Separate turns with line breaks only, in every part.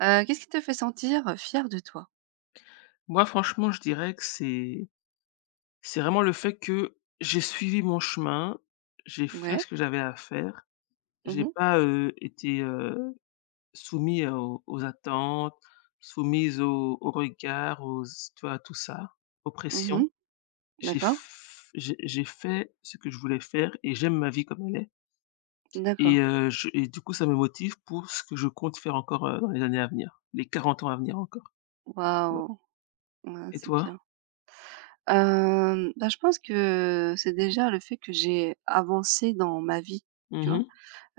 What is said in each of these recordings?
Qu'est-ce qui te fait sentir fier de toi?
Moi, franchement, je dirais que c'est vraiment le fait que j'ai suivi mon chemin, j'ai fait
Ouais.
ce que j'avais à faire,
Mmh
j'ai
mh.
pas, été, soumis aux attentes, soumise aux regards, aux s tu vois? À tout ça, aux pressions.
Mmh.
J'ai
D'accord,
f j'ai fait ce que je voulais faire et j'aime ma vie comme elle est. et
d'accord.
je et Du coup, ça me motive pour ce que je compte faire encore, dans les années à venir, les 40 ans à venir encore, tu vois?
Waouh! Ouais,
Et
c'est
toi?
bien. Bah, je pense que c'est déjà le fait que j'ai avancé dans ma vie, tu
Mmh
vois?
mh.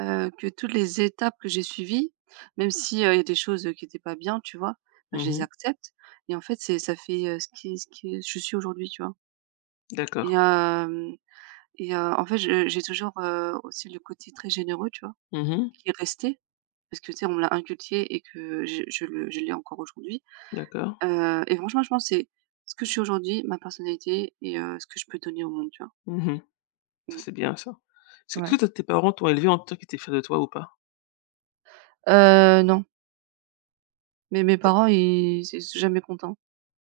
Que toutes les étapes que j'ai suivies, même si, il y a des choses, qui n'étaient pas bien, tu vois? Bah, je les
Mmh.
accepte et en fait, c'est ça fait, ce qui je suis aujourd'hui, tu vois?
D'accord.
Et hem et en fait, je j'ai toujours, aussi le côté très généreux, tu vois?
Mmh.
Qui est resté. Parce que tu sais, on me l'a inculqué et que je l'ai encore aujourd'hui,
D'accord.
et franchement, je pense que c'est ce que je suis aujourd'hui, ma personnalité et ce que je peux donner au monde, tu vois?
Mmh mh. Ça,
Mmh.
c'est bien ça. Est-ce que
Ouais,
toi tes parents t'ont élevé en tant qu'ils étaient fiers de toi ou pas?
non, mais mes parents ils étaient jamais contents.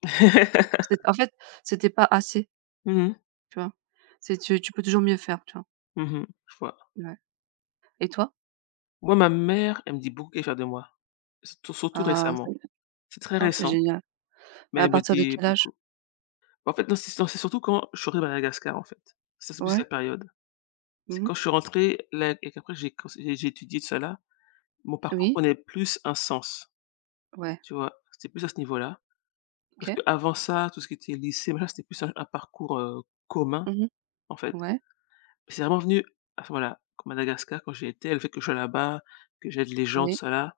C'est En fait, c'était pas assez,
Mmh mh.
tu vois? C'est Tu peux toujours mieux faire, tu vois?
Mmh mh. Je vois.
Ouais et toi?
Moi, ma mère, elle me dit beaucoup qu'elle est fière de moi. Surtout
Ah c'est
récemment. C'est très
ah, c'est
récent,
génial.
mais
À
elle me
partir de
dit
quel âge?
beaucoup. En fait, non, c'est surtout quand je suis rentré de Madagascar, en fait. Ça, c'est plus la
Ouais.
période. C'est
Mhm.
quand je suis rentré là et qu'après j'ai cons j'ai étudié tout ça là, mon parcours
Oui.
prenait plus un sens,
Ouais.
tu vois? C'était plus à ce niveau-là. Parce
OK.
qu'avant ça, tout ce qui était lycée, machin, c'était plus un parcours, commun,
Mhm.
en fait.
Ouais.
C'est vraiment venu à ce moment-là, quand Madagascar, quand j'y étais, le fait que je sois là-bas, que j'aide les gens, tout
Oui.
ça là,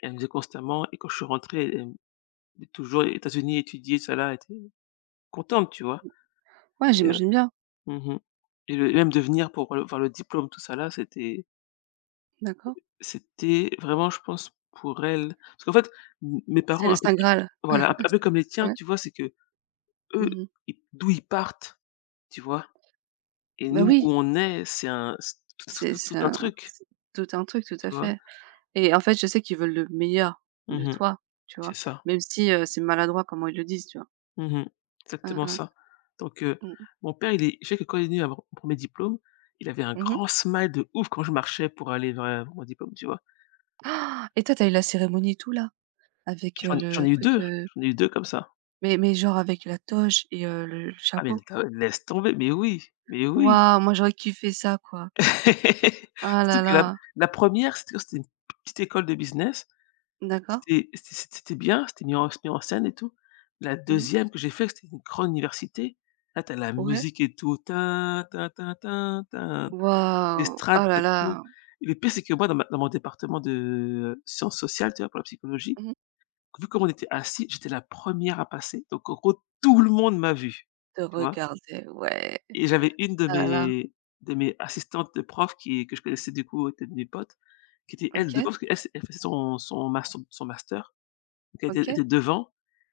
elle me disait constamment et quand je suis rentré, elle me dit toujours: «États-Unis, étudier, tout ça là», elle était contente, tu vois?
Ouais,
Et heu
j'imagine bien.
mmh et le même de venir pour le voir le diplôme, tout ça là, c'était
D'accord.
c'était vraiment, je pense, pour elle parce qu'en fait, m mes
C'est
parents
le
un peu
saint graal.
voilà, un peu comme les tiens,
Ouais.
tu vois? C'est qu'eux,
Mhm.
ils d'où ils partent, tu vois? Et
Bah
nous,
oui.
où on est, c'est un c'est tout tout
C'est
tout tout un
ça,
truc,
c'est tout un truc, tout à
tu vois?
fait et en fait, je sais qu'ils veulent le meilleur de
Mmh.
toi, tu
C'est
vois?
ça.
Même si, c'est maladroit comment ils le disent, tu vois?
Mmh mh.
Mmh
Exactement
mh.
ça. Donc,
Mmh.
mon père, il est je sais que quand il est venu à mon premier diplôme, il avait un
Mmh
grand
mh.
smile de ouf quand je marchais pour aller vers mon diplôme, tu vois?
Ah! Et toi, t'as eu la cérémonie et tout là? Avec,
J'en ai j'en
le
ai eu
truc,
deux, j'en ai eu 2 comme ça.
mais genre avec la toge et le
Ah mais
chapeau?
la laisse tomber, mais oui, mais oui.
Waouh, moi j'aurais kiffé ça quoi. Ah
Surtout
là
que la
là.
la 1re c'était une petite école de business,
D'accord.
c'était bien, c'était mis en scène et tout. La
Mmh.
deuxième que j'ai fait, c'était une grande université. Là, tu as la
Ouais.
musique et tout. Tin tin tin tin tin.
Waouh.
L'estrade,
Ah là
tu as tout.
là.
Et le pire, c'est que moi, dans ma dans mon département de sciences sociales, tu vois, pour la psychologie,
Mmh.
vu comment on était assis, j'étais la première à passer. Donc en gros, tout le monde m'a vu,
Te
tu vois?
regarder, ouais.
Et j'avais une de
Ah là là.
mes assistantes de prof qui que je connaissais du coup, était de mes potes, qui était elle devant
OK,
parce qu'elle s elle faisait son master. Donc elle était
OK.
était devant,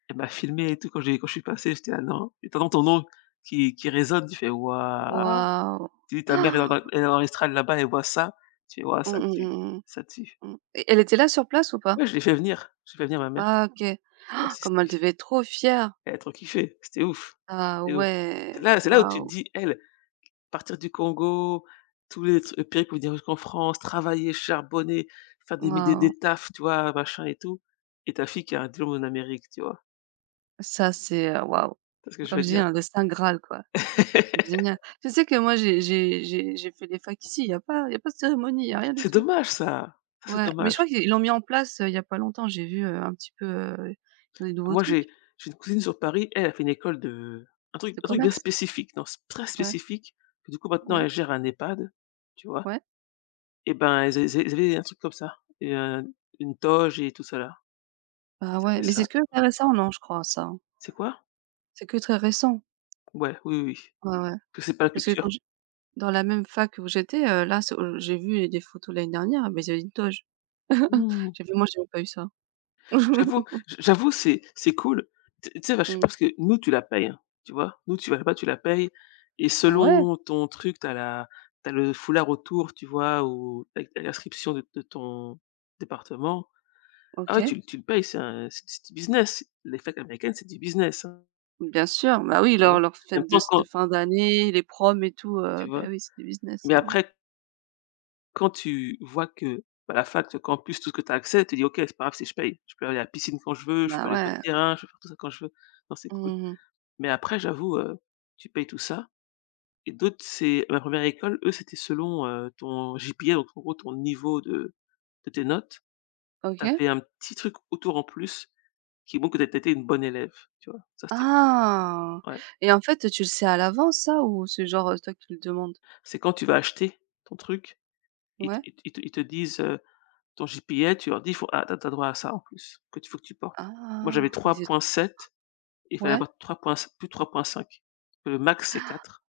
elle m'a filmé et tout quand j'ai quand je suis passé, j'étais: là non» et t'entends ton nom qui résonne, tu fais: «Waouh!»
Waouh.
Tu dis ta mère
Ah!
elle est en Australie là-bas, elle voit ça, tu vois?
Mmh
Ça
mh,
tue,
mmh mh.
ça tue.
Mmh et elle était là sur place ou pas?
Ouais, je l'ai fait venir, j'ai fait venir ma mère,
Ah OK.
elle a
Ah, comme
assisté.
elle devait être trop fière!
Elle a trop kiffé, c'était ouf,
Ah
c'était ouf. C'est
ouais,
là c'est là où tu te
waouh,
dis: «Elle, partir du Congo, tous les tru périples où dire qu'en France, travailler, charbonner, faire des mi
waouh.
des tafs, tu vois? Machin et tout» et ta fille qui a un diplôme en Amérique, tu vois?
Ça c'est, waouh.
Tu vois ce que je
Comme
veux
je dis,
dire?
hein, le saint graal quoi. Génial. Tu sais que moi j'ai fait des facs ici, il y a pas de cérémonie, il y a rien du
C'est
tout.
dommage ça, ça c'est
Ouais, mais je
dommage.
crois qu'ils l'ont mis en place, il y a pas longtemps. J'ai vu, un petit peu, heu, des nouveaux
Moi,
trucs
j'ai une cousine sur Paris, elle, a fait une école de un truc
de
un truc bien
commerce.
spécifique, non, c'est très
Ouais,
spécifique, que du coup maintenant
ouais,
elle gère un EHPAD, tu vois?
ouais.
Et ben, ils avaient un truc comme ça et une toge et tout ça là.
Bah
Ils
ouais,
appellent
mais
ça
c'est que très récent, non, je crois ça, hein?
c'est quoi?
C'est que très récent.
Ouais, oui, oui, oui.
Ouais, ouais,
Que c'est pas la
parce que quand
culture.
j dans la même fac où j'étais, là, c'est au j'ai vu des photos l'année dernière, mais ils avaient une toge.
Mmh.
J'ai fait: «Moi, j'avais pas eu ça».
J'avoue j j'avoue, c'est cool. Tu sais, bah, je sais
Mmh.
pas parce que nous, tu la payes, hein, tu vois? Nous, tu vas là-bas, tu la payes et
Ah ouais?
selon ton truc, tu as la t'as le foulard autour, tu vois? Ou avec l'inscription de ton département. Ah ouais,
OK.
tu le payes, c'est un c'est du business. Les fêtes américaines, c'est du business, hein,
Bien sûr, bah oui,
tu vois?
leurs
En même
fêtes
temps,
de
quand
fin d'année, les proms et tout,
tu
bah
vois?
oui, c'est du business,
Mais
hein.
après, quand tu vois que, bah, la fac, le campus, tout ce que tu as accès, tu dis: «OK, c'est pas grave si je paye. Je peux aller à la piscine quand je veux, je peux
Bah
aller sur le
ouais.
terrain, je peux faire tout ça quand je veux». Non, c'est cool.
Mmh mh.
Mais après j'avoue, tu payes tout ça et d'autres c'est ma première école, eux, c'était selon, ton GPA, donc en gros ton niveau de tes notes. Tu as
OK.
fait un petit truc autour en plus qui montre que tu étais une bonne élève, tu vois? Ça, c'était cool.
Ah!
Ouais.
Et en fait, tu le sais à l'avance ça ou c'est genre, c'est toi qui le demandes?
C'est quand tu vas acheter ton truc, ils te
Ouais?
ils te ils te ils te disent, ton GPA, tu leur dis: faut ah, t'as as droit à ça en plus, que tu faut que tu portes». Moi, j'avais
Ah! Mais c'est trop
3,7 et il fallait
ouais?
avoir 3 points c plus de 3,5. Le max, c'est 4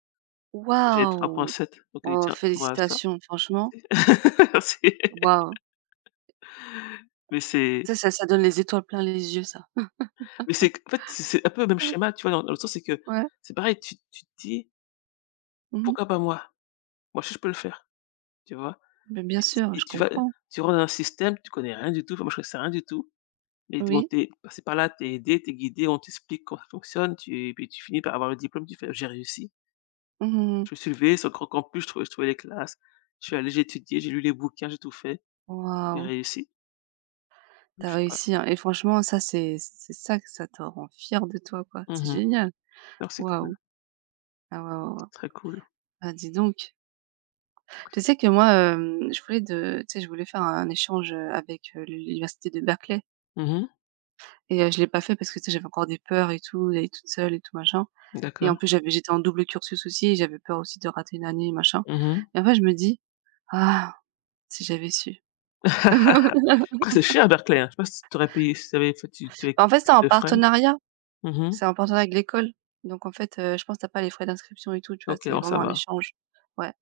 et j'avais
Waouh!
3,7 donc on dit:
Oh,
«Tiens, tu as droit à ça».
félicitations, franchement.
C'est
Waouh!
Mais c'est
Tu sais, ça donne les étoiles plein les yeux, ça.
mais c'est en fait, c'est un peu le même
Mmh.
schéma, tu vois? Dans le sens, c'est que
Ouais.
c'est pareil, tu te dis:
Mmh mh.
«Pourquoi pas moi? Moi je aussi, je peux le faire», tu vois?
Bien
Et t
sûr,
et
je
tu vas
comprends.
tu rentres dans un système, tu connais rien du tout, enfin, moi, je connaissais rien du tout et bon,
Oui.
t'es es passé par là, t'es aidé, t'es guidé, on t'explique comment ça fonctionne, tu et puis tu finis par avoir le diplôme, tu fais: «J'ai réussi».
Mmh mmh.
Je me suis levé sur le grand campus, je trouvais les classes, je suis allé, j'ai étudié, j'ai lu les bouquins, j'ai tout fait, j'ai
Waouh!
réussi, donc
T'as
je sais pas.
réussi, hein et franchement ça c'est ça que ça te rend fier de toi, quoi. C'est
Mmh.
génial.
Alors c'est cool,
Waouh! Ah ouais, ouais, ouais.
c'est très cool.
Ah dis donc. Tu sais que moi, je voulais de tu sais, je voulais faire un échange, avec, l'université de Berkeley
Mmh.
et je l'ai pas fait parce que, tu sais, j'avais encore des peurs et tout, d'aller toute seule et tout machin et
D'accord.
en plus j'étais en double cursus aussi et j'avais peur aussi de rater une année, machin
Mmh.
et en fait je me dis: «Ah! Si j'avais su».
Après c'est cher Berkeley, hein. Je sais pas si tu aurais payé si tu avais fait tu tu es
En fait,
tes 2 frais. Mmh mh.
c'est en partenariat avec l'école. Donc en fait, je pense tu as pas les frais d'inscription et tout, tu vois?
OK,
C'est
bon ça
vraiment un
va.
échange. Ouais.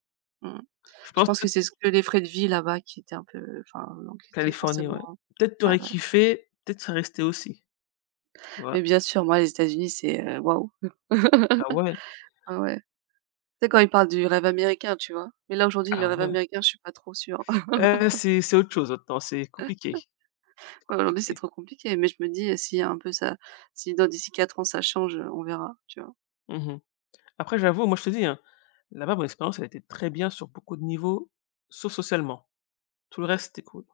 Mmh.
Je
Je
pense
pense que
peut-être
c'est ce que les frais de vie là-bas qui étaient un peu enfin donc qui étaient
Californie,
forcément
ouais. Peut-être tu
ouais,
aurais
ouais.
kiffé, peut-être serais resté aussi. Ouais.
Mais bien sûr, moi, les États-Unis, c'est, waouh!
Ah ouais?
Ah ouais. Tu sais quand ils parlent du rêve américain, tu vois? Mais là aujourd'hui, le
Ah
rêve
ouais.
américain, je suis pas trop sûre.
Eh c'est autre chose maintenant, c'est compliqué, c'est
Ouais, aujourd'hui, c'est
compliqué.
trop compliqué, mais je me dis, si dans d'ici 4 ans ça change, on verra, tu vois?
Mmh mh. Après j'avoue, moi je te dis, hein, là-bas mon expérience elle était très bien sur beaucoup de niveaux, sauf socialement. Tout le reste c'était cool,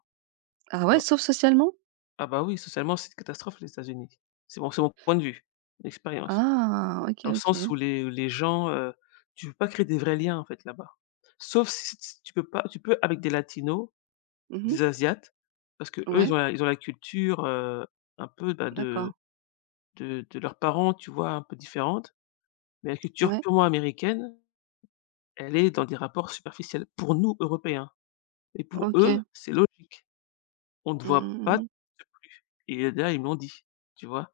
Ah
tu
ouais,
vois?
sauf socialement?
Ah bah oui, socialement c'est une catastrophe les États-Unis. C'est mon point de vue, l'expérience.
Ah! OK,
Dans le sens où
OK.
les gens, tu peux pas créer des vrais liens en fait là-bas. Sauf si t tu peux pas tu peux avec des latinos,
Mmh mh.
des asiates, parce que eux
Ouais,
ils ont la culture, un peu, bah, de
d'accord.
de de leurs parents, tu vois? Un peu différente, mais la culture
Ouais,
purement américaine, elle est dans des rapports superficiels pour nous, Européens et pour eux,
OK.
c'est logique. On ne te
Mmh
voit
mmh.
pas,
mmh.
tu te plus et là, ils me l'ont dit, tu vois?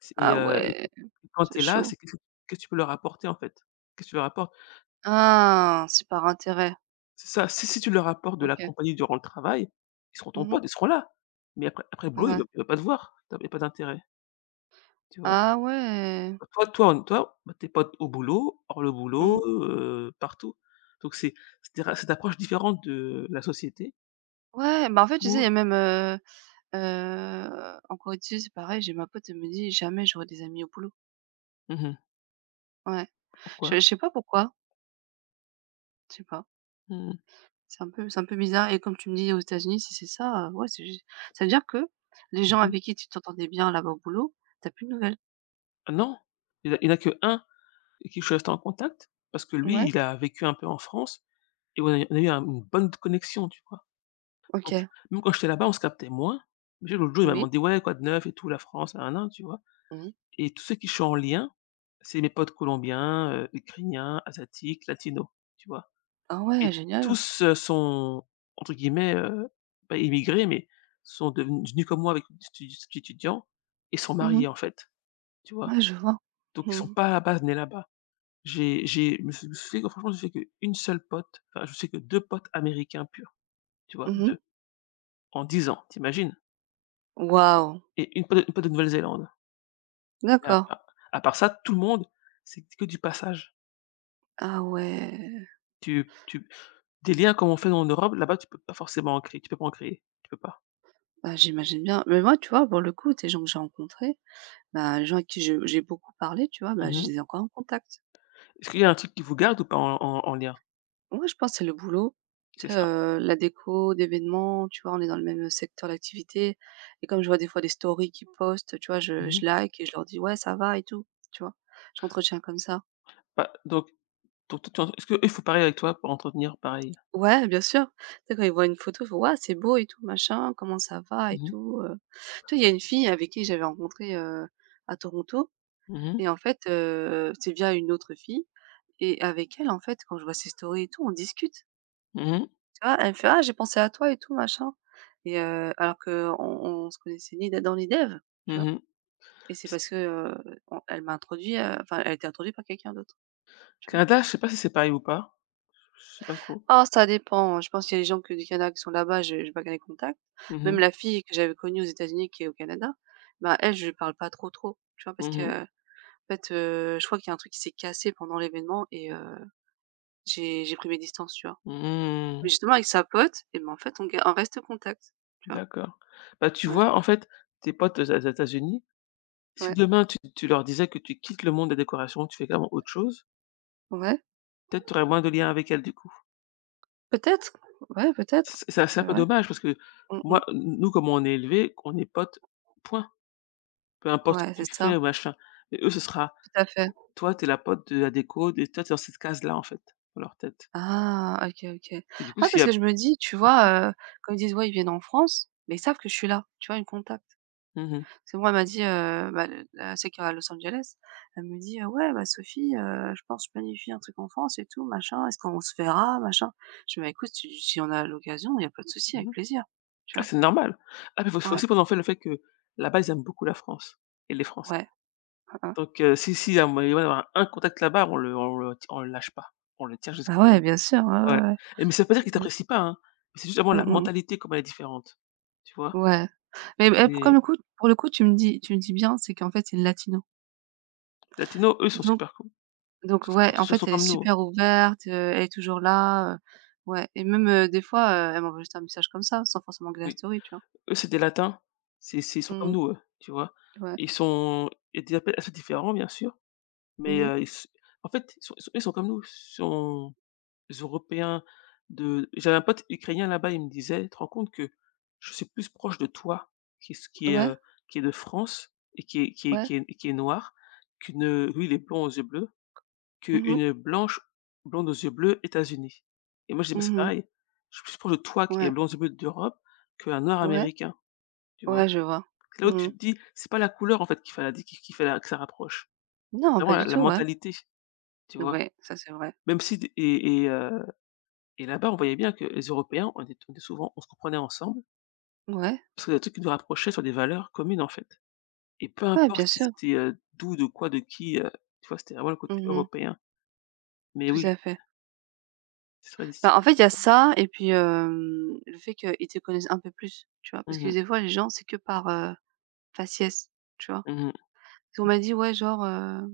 C'est
Ah
et
ouais,
quand
c'est
tu es là,
chaud.
c'est qu'est-ce que tu peux leur apporter en fait? Qu'est-ce que tu leur apportes?
Ah, c'est par intérêt.
C'est ça, si tu leur apportes de la
OK.
compagnie durant le travail, ils seront ton
Mmh.
pote, ils seront là. Mais après le boulot, ils ne
Ouais.
veulent pas te voir, tu as pas d'intérêt, tu vois?
Ah ouais.
Bah, Toi en toi, bah, tu pote au boulot, hors le
Mmh.
boulot, partout. Donc c'est des ra cette approche différente de la société
Ouais, bah, en fait, tu sais, il
où.
y a même, en Corée du Sud, c'est pareil, j'ai ma pote, elle me dit: «Jamais j'aurai des amis au boulot».
Mmh.
Ouais.
Pourquoi?
Je sais pas pourquoi, je sais pas.
Mmh mh.
C'est un peu bizarre et comme tu me dis aux États-Unis, si c'est ça, ouais, c'est juste ça veut dire que les gens
Mmh.
avec qui tu t'entendais bien là-bas au boulot, t'as plus de nouvelles?
Ah non, il y en a il y avec qui je suis resté en contact parce que lui,
Ouais,
il a vécu un peu en France et on a eu un une bonne connexion, tu vois? Donc,
OK.
même quand j'étais là-bas, on se captait moins. Déjà, l'autre jour, il m'a
Oui.
demandé: «Ouais, quoi de neuf et tout, la France, nanana», tu vois?
Mmh.
Et tous ceux qui sont en lien, c'est mes potes colombiens, ukrainiens, asiatiques, latinos, tu vois?
Ah ouais,
Et
génial.
tous, sont entre guillemets, pas «immigrés», mais sont devenus venus comme moi avec des stu statut étudiant et sont
Mmh
mariés,
mh.
en fait, tu vois?
Ouais, je vois.
Donc
Mmh
ils sont
mh.
pas à la base nés là-bas. J'ai je me suis fait que franchement, je me suis fait qu'une seule pote, enfin, je sais que 2 potes américains purs, tu vois?
Mmh mh.
Deux en 10 ans, t'imagines.
Waouh!
Et une pote de Nouvelle-Zélande. Et à
D'accord.
part à part ça, tout le monde, c'est que du passage.
Ah ouais,
Tu tu Des liens comme on fait en Europe, là-bas, tu peux pas forcément en créer, tu peux pas en créer, tu peux pas.
bah, j'imagine bien. Mais moi, tu vois, pour le coup, ces gens que j'ai rencontrés, bah, les gens avec qui je j'ai beaucoup parlé, tu vois, bah,
Mmh
je
mh.
les ai encore en contact.
Est-ce qu'il y a un truc qui vous garde ou pas en lien?
Ouais, je pense c'est le boulot, tu
C'est
sais,
ça.
la déco d'événements, tu vois, on est dans le même secteur d'activité et comme je vois des fois des stories qu'ils postent, tu vois, je
Mmh mh.
je like et je leur dis: «Ouais, ça va?» et tout, tu vois? J'entretiens comme ça.
Bah, donc toi, tu en est-ce qu'eux, ils font pareil avec toi pour entretenir pareil?
Ouais, bien sûr. Tu sais, quand ils voient une photo, ils font: «Waouh, c'est beau et tout machin, comment ça va et
Mmh mh.
tout, heu?» tu vois, il y a une fille avec qui j'avais rencontré, à Toronto
Mmh
et en
mh.
fait, c'est via une autre fille et avec elle, en fait, quand je vois ses stories et tout, on discute,
Mmh mh.
tu vois? Elle me fait: «Ah, j'ai pensé à toi et tout machin» et alors que on se connaissait ni d'Adam ni d'Ève, tu vois?
Mmh. Mh.
Et c'est
C
parce que, on elle m'a introduit, enfin, elle a été introduite par quelqu'un d'autre, tu
Canada, je sais pas si c'est pareil ou pas. Je sais pas trop.
Ah, ça dépend, hein. Je pense qu'il y a des gens que du Canada qui sont là-bas, je j'ai pas garder contact.
Mmh
Même
mh.
la fille que j'avais connue aux États-Unis qui est au Canada, bah, elle, je lui parle pas trop, trop, tu vois? Parce
Mmh mh.
que en fait, je crois qu'il y a un truc qui s'est cassé pendant l'événement et j'ai pris mes distances, tu vois? Mais
Mmh.
justement avec sa pote et ben, en fait, on reste contact, tu vois?
D'accord. Bah, tu
Ouais,
vois, en fait, tes potes aux États-Unis. Si
ouais,
demain tu leur disais que tu quittes le monde des décorations, que tu fais carrément autre chose,
ouais,
peut-être tu aurais moins de liens avec elles du coup.
peut-être, ouais, peut-être,
C'est un
c'est
peu
vrai.
dommage parce que
Mmh mh.
moi, nous comme on est élevés, on est potes, point. Peu importe ce que
Ouais,
tu
c'est ça,
fais ou machin. Mais eux, ce sera:
tout à fait.
«Toi, t'es la pote de la déco, de toi, tu dans cette case-là» en fait, dans leur tête.
Ah, OK, OK.
Et du coup,
Ah,
s'il y
parce que
a.
je me dis, tu vois, quand ils disent: «Ouais, ils viennent en France», mais ils savent que je suis là, tu vois? Ils me contactent.
Mmh mh,
Parce que moi, elle m'a dit, bah, le la celle qui est à Los Angeles, elle me dit: ouais, bah, Sophie, je pense que je planifie un truc en France et tout, machin, est-ce qu'on se verra?» machin. Je fais: «Bah, écoute, si on a l'occasion, il y a pas de souci, avec
mmh.
plaisir», tu
Ah,
vois?
c'est normal. Ah, mais faut
Ouais,
aussi prendre en fait le fait que là-bas, ils aiment beaucoup la France et les Français.
ouais, ah mh.
Donc si, il y a moyen d'avoir un contact là-bas, on le lâche pas. On le tient
Bah, ouais,
jusqu'au.
bien sûr, ouais,
Ouais.
ouais, ouais.
Mais ça veut pas dire qu'ils
Mmh.
t'apprécient pas, hein. C'est juste avant
Mmh
la
mh.
mentalité, comment elle est différente. Tu vois?
Ouais. Mais
Les
pour le coup, tu me dis bien, c'est qu'en fait, c'est latino.
latinos, eux, sont
Donc
super cool.
Ouais,
Donc ils
en
sont
fait,
sont
elle est
comme nous,
super ouverte, elle est toujours là, ouais et même, des fois, elle m'envoie juste un message comme ça, sans forcément que la
oui.
story, tu vois?
Eux, c'est des latins, c'est ils sont comme
Mmh.
nous, eux, tu vois?
Ouais.
Ils sont ils étaient appel assez différents, bien sûr, mais
Mmh.
ils s en fait, ils sont comme nous, ils sont européens. De J'avais un pote ukrainien là-bas, il me disait: «Tu te rends compte que je suis plus proche de toi qui est,
Ouais,
qui est de France et qui est qui est
ouais.
qui est qui est noir qu'une, lui, il est blond aux yeux bleus.
Mmh mh.
Qu'une blanche, blonde aux yeux bleus, États-Unis.» Et moi je dis: «Bah, c'est
Mmh.
pareil, je suis plus proche de toi qui est
Ouais.
blonde aux yeux bleus d'Europe qu'un noir
Ouais.
américain», tu vois?
Ouais, je vois.
C'est là où
Mmh.
tu te dis: «C'est pas la couleur en fait qui fait la que ça rapproche,
Non,
c'est
pas
vraiment la
du
la
tout, ouais.
mentalité», tu vois?
Ouais, ça, c'est vrai.
Même si d et Là-bas, on voyait bien que les Européens, on était souvent on se comprenait ensemble
Ouais.
parce que des trucs qui nous rapprochaient sur des valeurs communes, en fait et peu
Ouais, bien
importe si
sûr.
c'était, d'où, de quoi, de qui, tu vois? C'était vraiment le côté
Mmh.
européen. Mais
Tout à
oui,
fait.
c'est très c'est
Bah, en fait, il
très
y a
différent.
ça et puis, le fait qu'ils te connaissent un peu plus, tu vois? Parce
Mmh
que
mh.
des fois, les gens, c'est que par, faciès, tu vois?
Mmh mh.
On m'a dit: «Ouais, genre,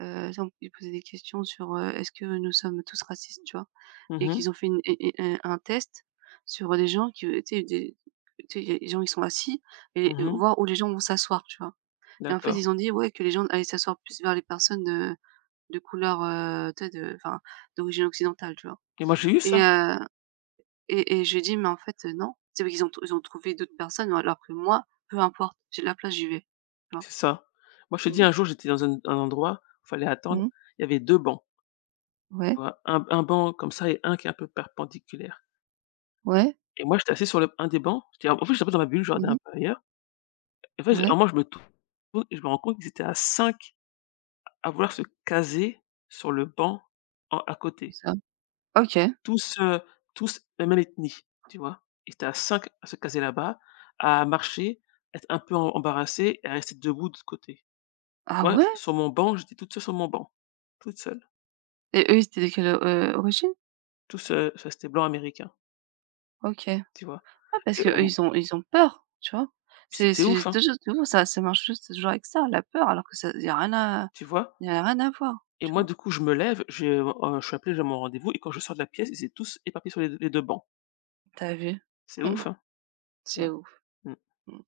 Exemple, ils posaient des questions sur, est-ce que nous sommes tous racistes, tu vois? Et
Mmh.
qu'ils ont fait une et un test sur des gens qui, tu sais, des tu sais, il y a des gens, ils sont assis et
Mmh.
voir où les gens vont s'asseoir, tu vois? Et en fait,
D'accord.
ils ont dit, ouais, que les gens allaient s'asseoir plus vers les personnes, de couleur, tu sais, de enfin, d'origine occidentale, tu vois?
Et moi, j'ai eu ça,
Et heu et et je lui dit: «Mais en fait, non». C'est vrai qu'ils ont trouvé d'autres personnes, alors que moi, peu importe, j'ai de la place, j'y vais, tu vois?
c'est ça. Moi, je te dis,
Mmh.
un jour, j'étais dans un endroit, où fallait attendre,
Mmh.
il y avait 2 bancs, tu
Ouais,
vois? Un banc comme ça et un qui est un peu perpendiculaire.
ouais.
Et moi, j'étais assis sur le un des bancs, j'étais en fait, j'étais un peu dans ma bulle, je regardais un
Mmh.
peu ailleurs. Et en fait, à un
Ouais,
moment, je me tourne et je me rends compte qu'ils étaient à 5 à vouloir se caser sur le banc en à côté.
c'est ça. OK.
Tous, heu, tous la même ethnie, tu vois? Ils étaient à 5 à se caser là-bas, à marcher, être un peu embarrassés et à rester debout de l'autre côté.
Ah
Ouais,
ouais?
sur mon banc, j'étais toute seule sur mon banc, toute seule,
Et eux, ils étaient de quelle, origine?
tout ça c'était blanc américain,
OK. Ouais,
tu vois?
parce
Et
que eux
on
ils ont peur, tu vois? C'est
c'est
c'est
ouf, hein,
toujours ça marche juste toujours avec ça, la peur, alors que ça
tu vois?
y a rien à voir,
Et
tu
moi,
vois?
du coup, je me lève, je suis appelé, j'ai mon rendez-vous et quand je sors de la pièce, ils étaient tous éparpillés sur les 2 bancs.
T'as vu?
C'est ouf, hein? Ouais,
C'est ouf.
mmh.
Mmh.